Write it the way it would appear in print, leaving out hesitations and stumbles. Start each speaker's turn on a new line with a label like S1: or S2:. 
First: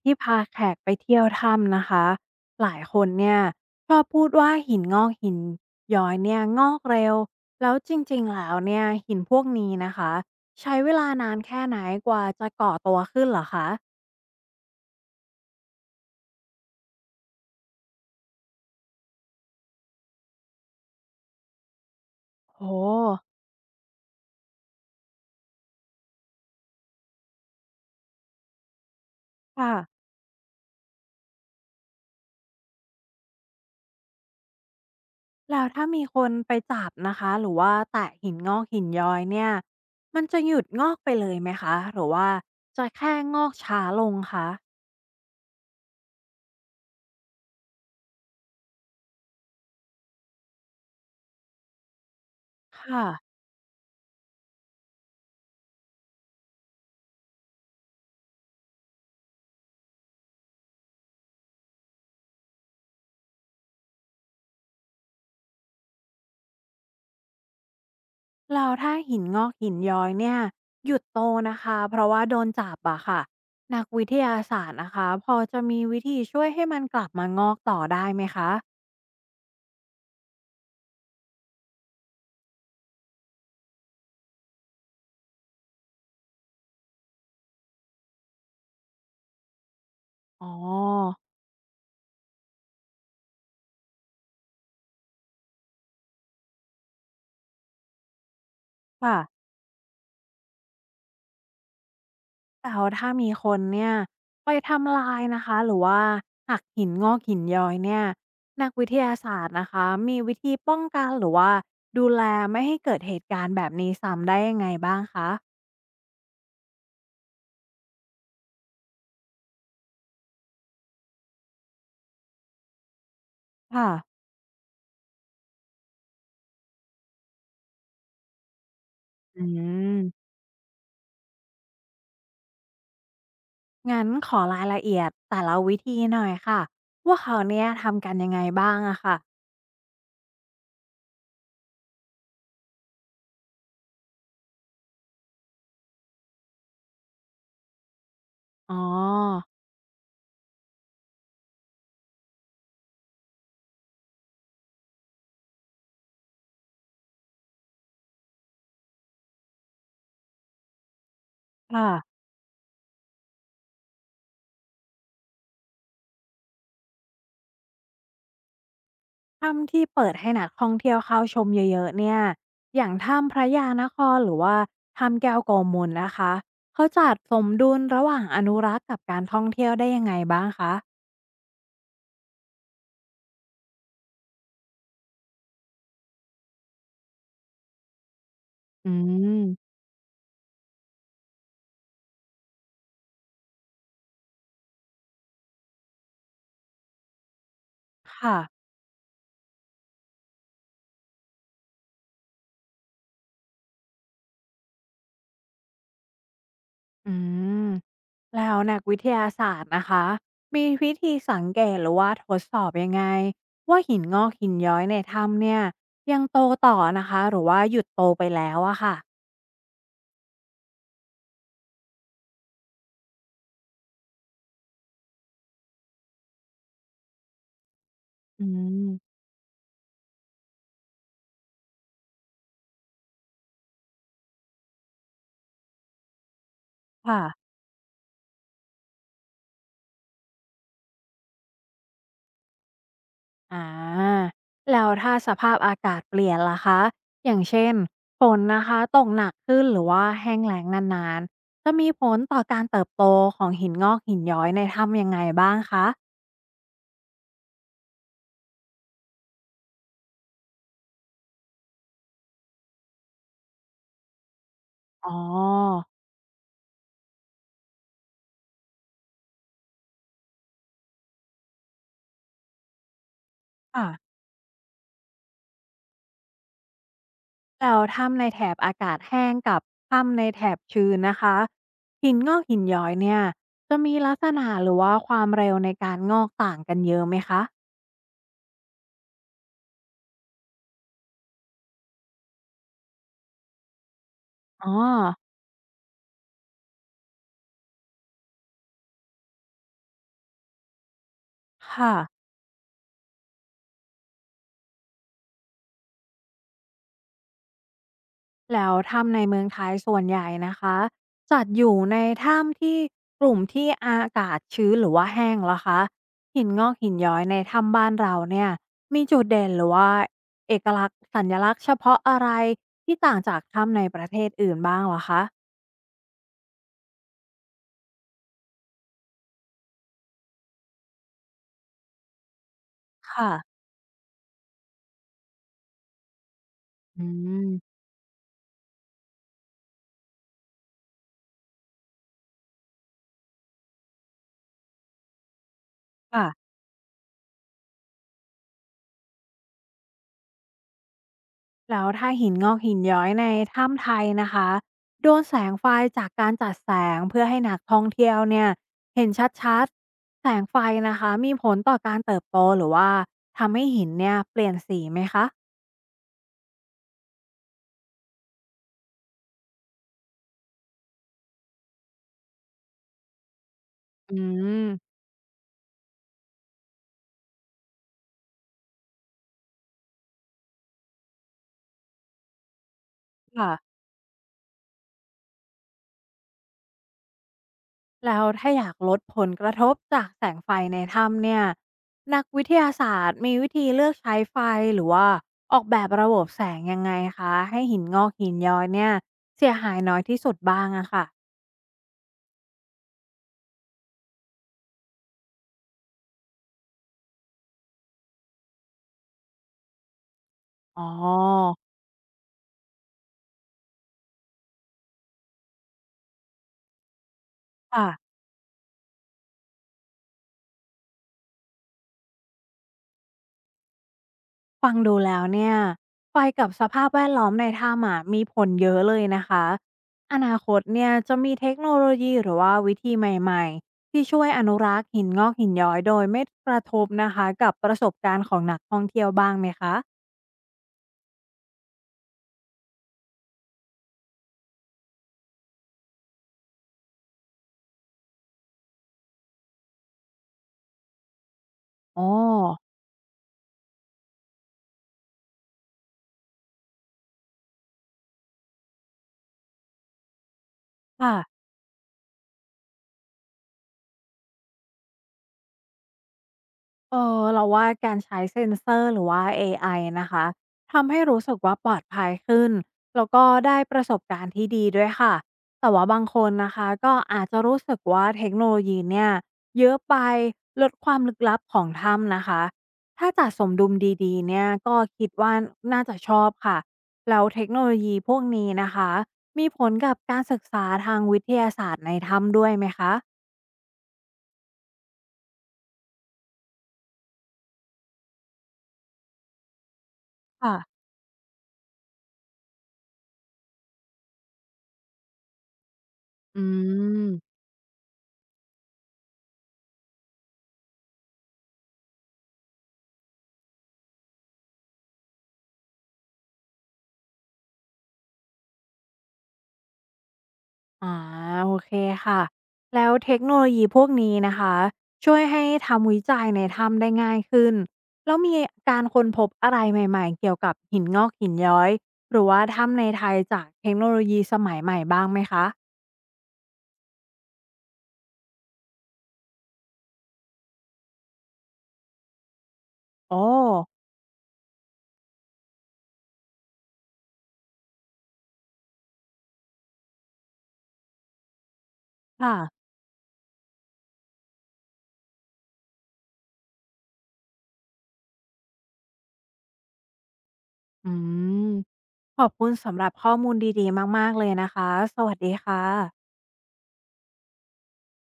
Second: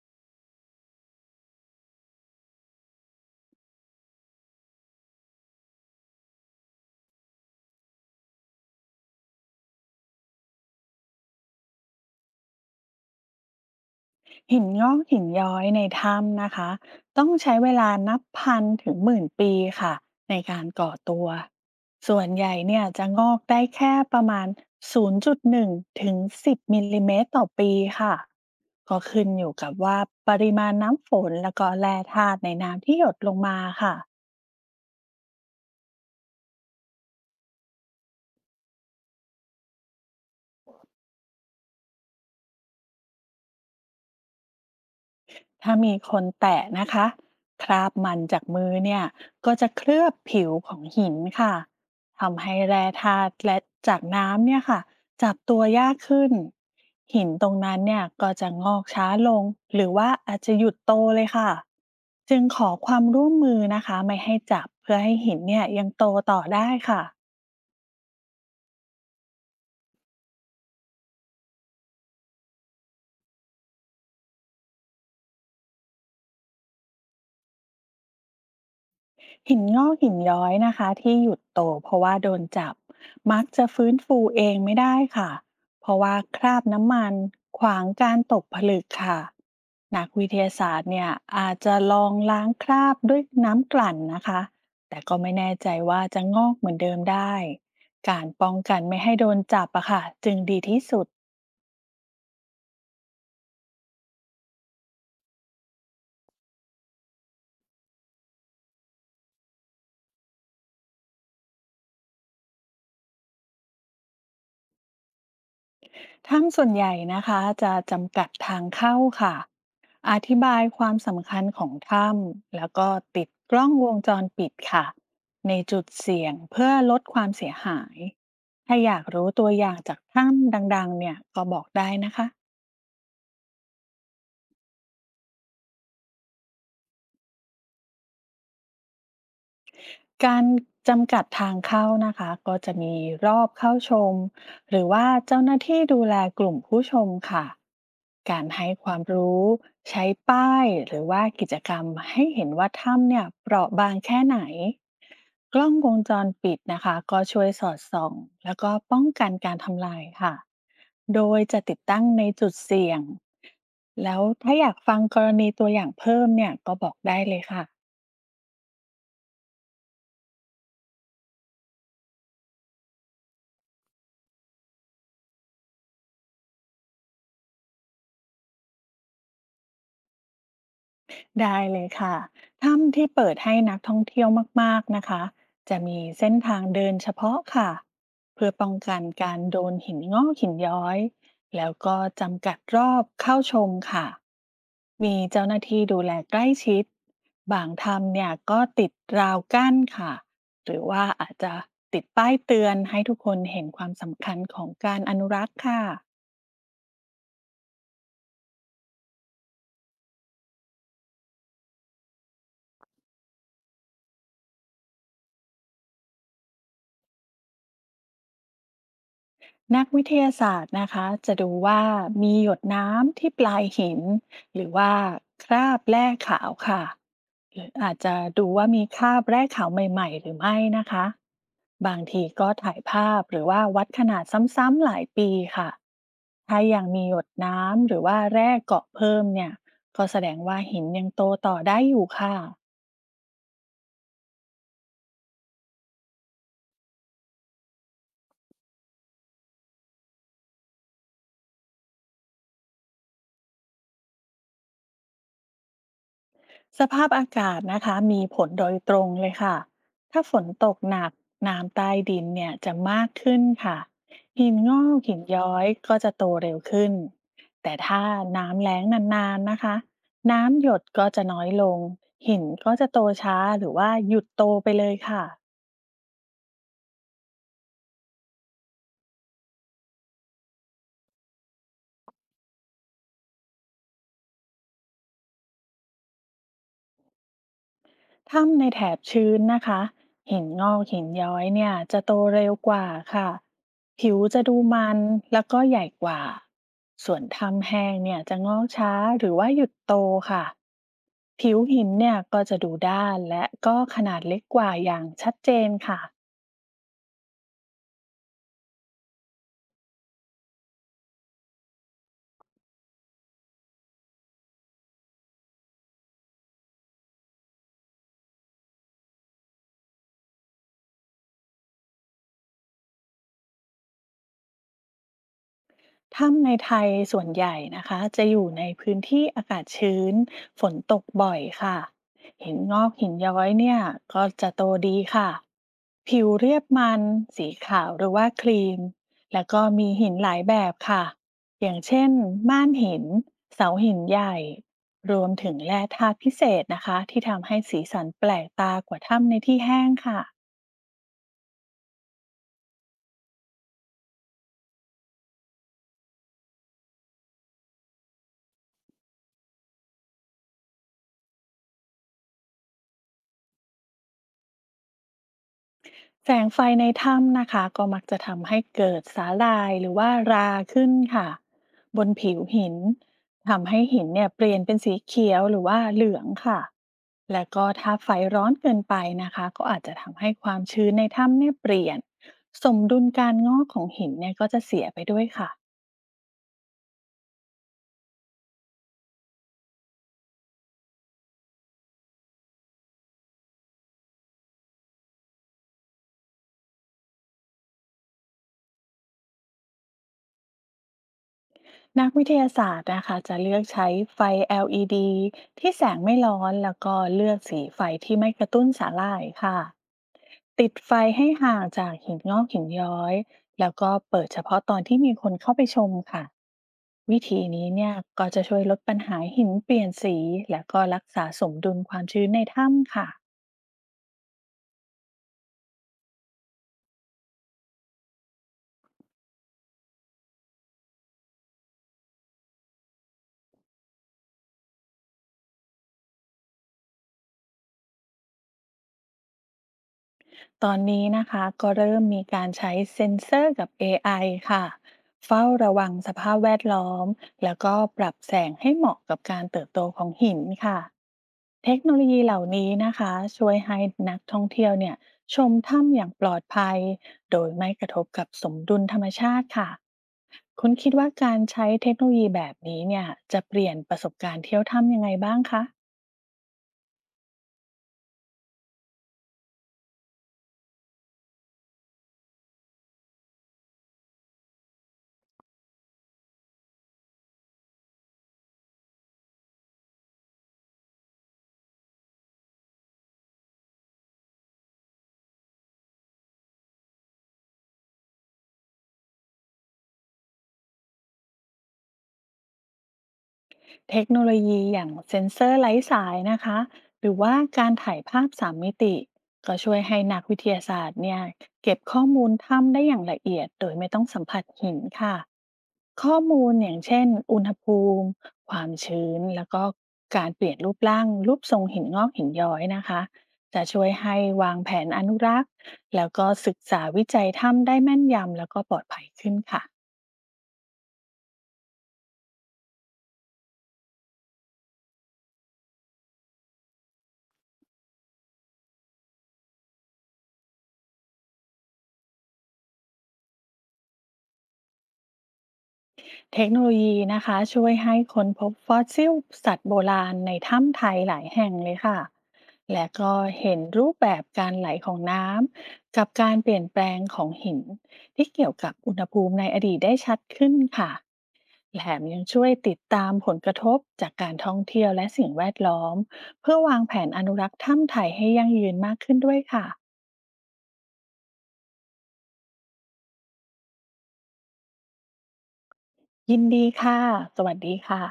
S1: ที่พาแขกไปเที่ยวถ้ำนะคะหลายคนเนี่ยชอบพูดว่าหินงอกหินย้อยเนี่ยงอกเร็วแล้วจริงๆแล้วเนี่ยหินพวกนี้นะคะใช้เวลานานแค่ไหนกว่าจะก่อตัวขึ้นเหรอคะ
S2: หินงอกหินย้อยในถ้ำนะคะต้องใช้เวลานับพันถึงหมื่นปีค่ะในการก่อตัวส่วนใหญ่
S1: โอ้
S2: เนี่ยจะงอกได้แค่ประมาณ 0.1ถึง10 มิลลิเมตรต่อปีค่ะก็ขึ้นอยู่กั
S1: ค่ะ
S2: บว่าปริมาณน้ำฝนแล้วก็แร่ธาตุในน้ำที่หยดลงมาค่ะ
S1: แล้วถ้ามีคนไปจับนะคะหรือว่าแตะหินงอกหินย้อยเนี่ยมันจะหยุดงอกไปเลยไหมคะหรือว่าจะแค่งอกช้าลงคะ
S2: ถ้ามีคนแตะนะคะคราบมันจากมือเนี่ยก็จะเคลือบผิวของหินค่ะทำให้แร่
S1: ค่ะ
S2: ธาตุและจากน้ำเนี่ยค่ะจับตัวยากขึ้นหินตรงนั้นเนี่ยก็จะงอกช้าลงหรือว่าอาจจะหยุดโตเลยค่ะจึงขอความร่วมมือนะคะไม่ให้จับเพื่อให้หินเนี่ยยังโตต่อได้ค่ะ
S1: แล้วถ้าหินงอกหินย้อยเนี่ยหยุดโตนะคะเพราะว่าโดนจับอะค่ะนักวิทยาศาสตร์นะคะพอจะมีวิธีช่วยให้มันกลับมางอกต่อได้ไหมคะ
S2: หินงอกหินย้อยนะคะที่หยุดโตเพราะว่าโดนจับมักจะฟื้นฟูเองไม่ได้ค่ะเพราะว่าคราบน้ำมันขวางการตกผลึกค่ะนักวิท
S1: อ๋อ
S2: ยาศาสตร์เนี่ยอาจจะลองล้างคราบด้วยน้ำกลั่นนะคะแต่ก็ไม่แน่ใจว่าจะงอกเหมือนเดิมได้การป้องกันไม่ให้
S1: ค่ะ
S2: โดนจับอะค่ะจึงดีที่สุด
S1: แต่ว่าถ้ามีคนเนี่ยไปทำลายนะคะหรือว่าหักหินงอกหินย้อยเนี่ยนักวิทยาศาสตร์นะคะมีวิธีป้องกันหรือว่าดูแลไม่ให้เกิดเหตุการณ์แบบนี้ซ้ำได้ยังไงบ้างคะ
S2: ถ้ำส่วนใหญ่นะคะจะจำกัดทางเข้าค่ะอธิบายความสำคัญของถ้ำแล้วก็ติดกล้องว
S1: ค่ะ
S2: งจรปิดค่ะในจุดเสี่ยงเพื่อลดความเสียหาย ถ้าอยากรู้
S1: อื
S2: ตัวอย่างจาก
S1: ม
S2: ถ้ำดังๆเนี่ยก็บอกได้นะคะ
S1: งั้นขอรายละเอียดแต่ละวิธีหน่อยค่ะว่าเขาเนี่ยทำกันยังไงบ้างอะค่ะ
S2: การจำกัดทางเข้านะคะก็จะมีรอบเข้าชมหรือว่าเจ้าหน้าที่ดูแลกลุ่มผู้ชมค่ะการให้
S1: อ๋อ
S2: ความรู้ใช้ป้ายหรือว่ากิจกรรมให้เห็นว่าถ้ำเนี่ยเปราะบางแค่ไหนกล้องวงจรปิดนะคะก็ช่วยสอดส่องแล้วก็ป้องกันการทำลายค่ะโดยจะติด
S1: ค่ะ
S2: ตั้งในจุดเสี่ยงแล้วถ้าอยากฟังกรณีตัวอย่างเพิ่มเนี่ยก็บอกได้เลยค่ะ
S1: ถ้ำที่เปิดให้นักท่องเที่ยวเข้าชมเยอะๆเนี่ยอย่างถ้ำพระยานครหรือว่าถ้ำแก้วโกมลนะคะเขาจัดสมดุลระหว่างอนุรักษ์กับการท่องเที่ยวได้ยังไงบ้างคะ
S2: ได้เลยค่ะถ้ำที่เปิดให้นักท่องเที่ยวมากๆนะคะจะมีเส้นทางเดินเฉพาะค่ะเพื่อป้อง
S1: อื
S2: กันการโด
S1: ม
S2: นหินงอกหินย้อยแล้วก็จำกัดรอบเข้าชมค่ะมีเจ้าหน้าที่ดูแลใกล้ชิดบางถ้ำเนี่ย
S1: ค่ะ
S2: ก็ติดราวกั้นค่ะหรือว่าอาจจะติดป้ายเตือนให้ทุกคนเห็นความสำคัญของการอนุรักษ์ค่ะ
S1: อืม แล้วนักวิทยาศาสตร์นะคะมีวิธีสังเกตหรือว่าทดสอบยังไงว่าหินงอกหินย้อยในถ้ำเนี่ยยังโตต่อนะคะหรือว่าหยุดโตไปแล้วอะค่ะ
S2: นักวิทยาศาสตร์นะคะจะดูว่ามีหยดน้ำที่ปลายหินหรือว่าคราบแร่ขาวค่ะหรืออาจจะ
S1: อื
S2: ดูว่ามีครา
S1: ม
S2: บแร่ขาวใหม่ๆหรือไม่นะคะบางทีก็ถ่ายภาพหรือว่าวัดขนาดซ้ำๆหลายปีค่ะถ้ายังมีหย
S1: ค่ะ
S2: ดน้ำหรือว่าแร่เกาะเพิ่มเนี่ยก็แสดงว่าหินยังโตต่อได้อยู่ค่ะ
S1: อ่าแล้วถ้าสภาพอากาศเปลี่ยนล่ะคะอย่างเช่นฝนนะคะตกหนักขึ้นหรือว่าแห้งแล้งนานๆจะมีผลต่อการเติบโตของหินงอกหินย้อยในถ้ำยังไงบ้างคะ
S2: สภาพอากาศนะคะมีผลโดยตรงเลยค่ะถ้าฝนตกหนักน้ำใต้ดินเนี่ยจะมากขึ้นค่ะหินงอก
S1: อ๋อ
S2: หินย้อยก็จะโตเร็วขึ้นแต่ถ้าน้ำแล้งนานๆนะคะน้ำหยดก็จะน้อยลงหินก็จะโตช้าหรือ
S1: ค่ะ
S2: ว่าหยุดโตไปเลยค่ะ
S1: แล้วถ้ำในแถบอากาศแห้งกับถ้ำในแถบชื้นนะคะหินงอกหินย้อยเนี่ยจะมีลักษณะหรือว่าความเร็วในการงอกต่างกันเยอะไหมคะ
S2: ถ้ำในแถบชื้นนะคะหินงอกหินย้อยเนี่ยจะโตเร็วกว่าค่ะผิวจะดู
S1: อ๋อ
S2: มันแล้วก็ใหญ่กว่าส่วนถ้ำแห้งเนี่ยจะงอกช้าหรือว่าหยุดโตค่ะผิวหิน
S1: ค่ะ
S2: เนี่ยก็จะดูด้านและก็ขนาดเล็กกว่าอย่างชัดเจนค่ะ
S1: แล้วถ้ำในเมืองไทยส่วนใหญ่นะคะจัดอยู่ในถ้ำที่กลุ่มที่อากาศชื้นหรือว่าแห้งเหรอคะหินงอกหินย้อยในถ้ำบ้านเราเนี่ยมีจุดเด่นหรือว่าเอกลักษณ์สัญลักษณ์เฉพาะอะไรที่ต่างจากถ้ำในประเทศอื่นบ้างเหรอคะ
S2: ถ้ำในไทยส่วนใหญ่นะคะจะอยู่ในพื้นที่อากาศชื้นฝนตกบ่อยค่ะหินงอกหิน
S1: ค่ะ
S2: ย้อยเนี่ยก็จะโตดีค่ะผิวเรียบมัน
S1: อื
S2: สี
S1: ม
S2: ขาวหรือว่าครีมแล้วก็มีหินหลายแบบค่ะอย่างเช่นม่านหินเสาหินใหญ่รวมถึงแร่ธาตุพิเศ
S1: ค่ะ
S2: ษนะคะที่ทำให้สีสันแปลกตากว่าถ้ำในที่แห้งค่ะ
S1: แล้วถ้าหินงอกหินย้อยในถ้ำไทยนะคะโดนแสงไฟจากการจัดแสงเพื่อให้นักท่องเที่ยวเนี่ยเห็นชัดๆแสงไฟนะคะมีผลต่อการเติบโตหรือว่าทำให้หินเนี่ยเปลี่ยนสีไหมคะ
S2: แสงไฟในถ้ำนะคะก็มักจะทำให้เกิดสาลรายหรือว่าราขึ้นค่ะบนผิวหินทำให้หิน
S1: อื
S2: เนี่ยเปลี่ยน
S1: ม
S2: เป็นสีเขียวหรือว่าเหลืองค่ะแล้วก็ถ้าไฟร้อนเกินไปนะคะก็อาจจะทำให้ความชื้นในถ้ำเนี่ยเปลี่ยนสมดุลการง
S1: ค่ะ
S2: อกของหินเนี่ยก็จะเสียไปด้วยค่ะ
S1: แล้วถ้าอยากลดผลกระทบจากแสงไฟในถ้ำเนี่ยนักวิทยาศาสตร์มีวิธีเลือกใช้ไฟหรือว่าออกแบบระบบแสงยังไงคะให้หินงอกหินย้อยเนี่ยเสียหายน้อยที่สุดบ้างอะค่ะ
S2: นักวิทยาศาสตร์นะคะจะเลือกใช้ไฟ LED ที่แสงไม่ร้อนแล้วก็เลือกสีไฟที่ไม่กระตุ้นสาลรายค่ะ ติด
S1: อ๋อ
S2: ไฟให้ห่างจากหินงอกหินย้อยแล้วก็เปิดเฉพาะตอนที่มีคนเข้าไปชมค่ะวิธีนี้เนี่ย
S1: ค่ะ
S2: ก็จะช่วยลดปัญหาหินเปลี่ยนสีและก็รักษาสมดุลความชื้นในถ้ำค่ะ
S1: ฟังดูแล้วเนี่ยไฟกับสภาพแวดล้อมในถ้ำอะมีผลเยอะเลยนะคะอนาคตเนี่ยจะมีเทคโนโลยีหรือว่าวิธีใหม่ๆที่ช่วยอนุรักษ์หินงอกหินย้อยโดยไม่กระทบนะคะกับประสบการณ์ของนักท่องเที่ยวบ้างไหมคะ
S2: ตอนนี้นะคะก็เริ่มมีการใช้เซ็นเซอร์กับ AI ค่ะเฝ้าระวังสภาพแวดล้อมแล้วก็ปรับแสงให้เหมาะกับการเติบโตของหินค่ะ เทคโน
S1: อ๋
S2: โล
S1: อ
S2: ยีเหล่านี้นะคะช่วยให้นักท่องเที่ยวเนี่ยชมถ้ำอย่างปลอดภัยโดยไม่กระทบกับสมดุลธรรมชาติค่ะคุณคิดว่ากา
S1: ค่ะ
S2: รใช้เทคโนโลยีแบบนี้เนี่ยจะเปลี่ยนประสบการณ์เที่ยวถ้ำยังไงบ้างคะ
S1: เราว่าการใช้เซ็นเซอร์หรือว่าเอไอนะคะทำให้รู้สึกว่าปลอดภัยขึ้นแล้วก็ได้ประสบการณ์ที่ดีด้วยค่ะแต่ว่าบางคนนะคะก็อาจจะรู้สึกว่าเทคโนโลยีเนี่ยเยอะไปลดความลึกลับของถ้ำนะคะถ้าจัดสมดุลดีๆเนี่ยก็คิดว่าน่าจะชอบค่ะแล้วเทคโนโลยีพวกนี้นะคะมีผลกับการศึกษาทางวิทยาศาสตร์ในถ้ำด้วยไหมคะ
S2: เทคโนโลยีอย่างเซ็นเซอร์ไร้สายนะคะหรือว่าการถ่ายภาพสามมิติก็ช่วยให้นักวิทยา
S1: ค่ะ
S2: ศาสตร์เนี่ยเก็บข้อมูลถ้ำได้อย่างละเอียดโดยไม่ต้องสัมผัสหินค่ะข้อ
S1: อื
S2: มูลอย่างเช่น
S1: ม
S2: อุณหภูมิความชื้นแล้วก็การเปลี่ยนรูปร่างรูปทรงหินงอกหินย้อยนะคะจะช่วยให้วางแผนอนุรักษ์แล้วก็ศึกษาวิจัยถ้ำได้แม่นยำแล้วก็ปลอดภัยขึ้นค่ะ
S1: อาโอเคค่ะแล้วเทคโนโลยีพวกนี้นะคะช่วยให้ทำวิจัยในถ้ำได้ง่ายขึ้นแล้วมีการค้นพบอะไรใหม่ๆเกี่ยวกับหินงอกหินย้อยหรือว่าถ้ำในไทยจากเทคโนโลยีสมัยใหม่บ้างไหมคะ
S2: เทคโนโลยีนะคะช่วยให้ค้นพบฟอสซิลสัตว์โบราณในถ้ำไทยหลายแห่งเลยค่ะและก็
S1: โอ้
S2: เห็นรูปแบบการไหลของน้ำกับการเปลี่ยนแปลงของหินที่เกี่ยวกับอุณหภูมิในอดีตได้ชัดขึ้นค่ะแถมยัง
S1: ค่ะ
S2: ช่วยติดตามผลกระทบจากการท่องเที่ยวและสิ่งแวดล้อมเพื่อวางแผนอนุรักษ์ถ้ำไทยให้ยั่งยืนมากขึ้นด้วยค่ะ
S1: อืมขอบคุณสำหรับข้อมูลดีๆมากๆเลยนะคะสวัสดีค่ะ
S2: ยินดีค่ะสวัสดีค่ะ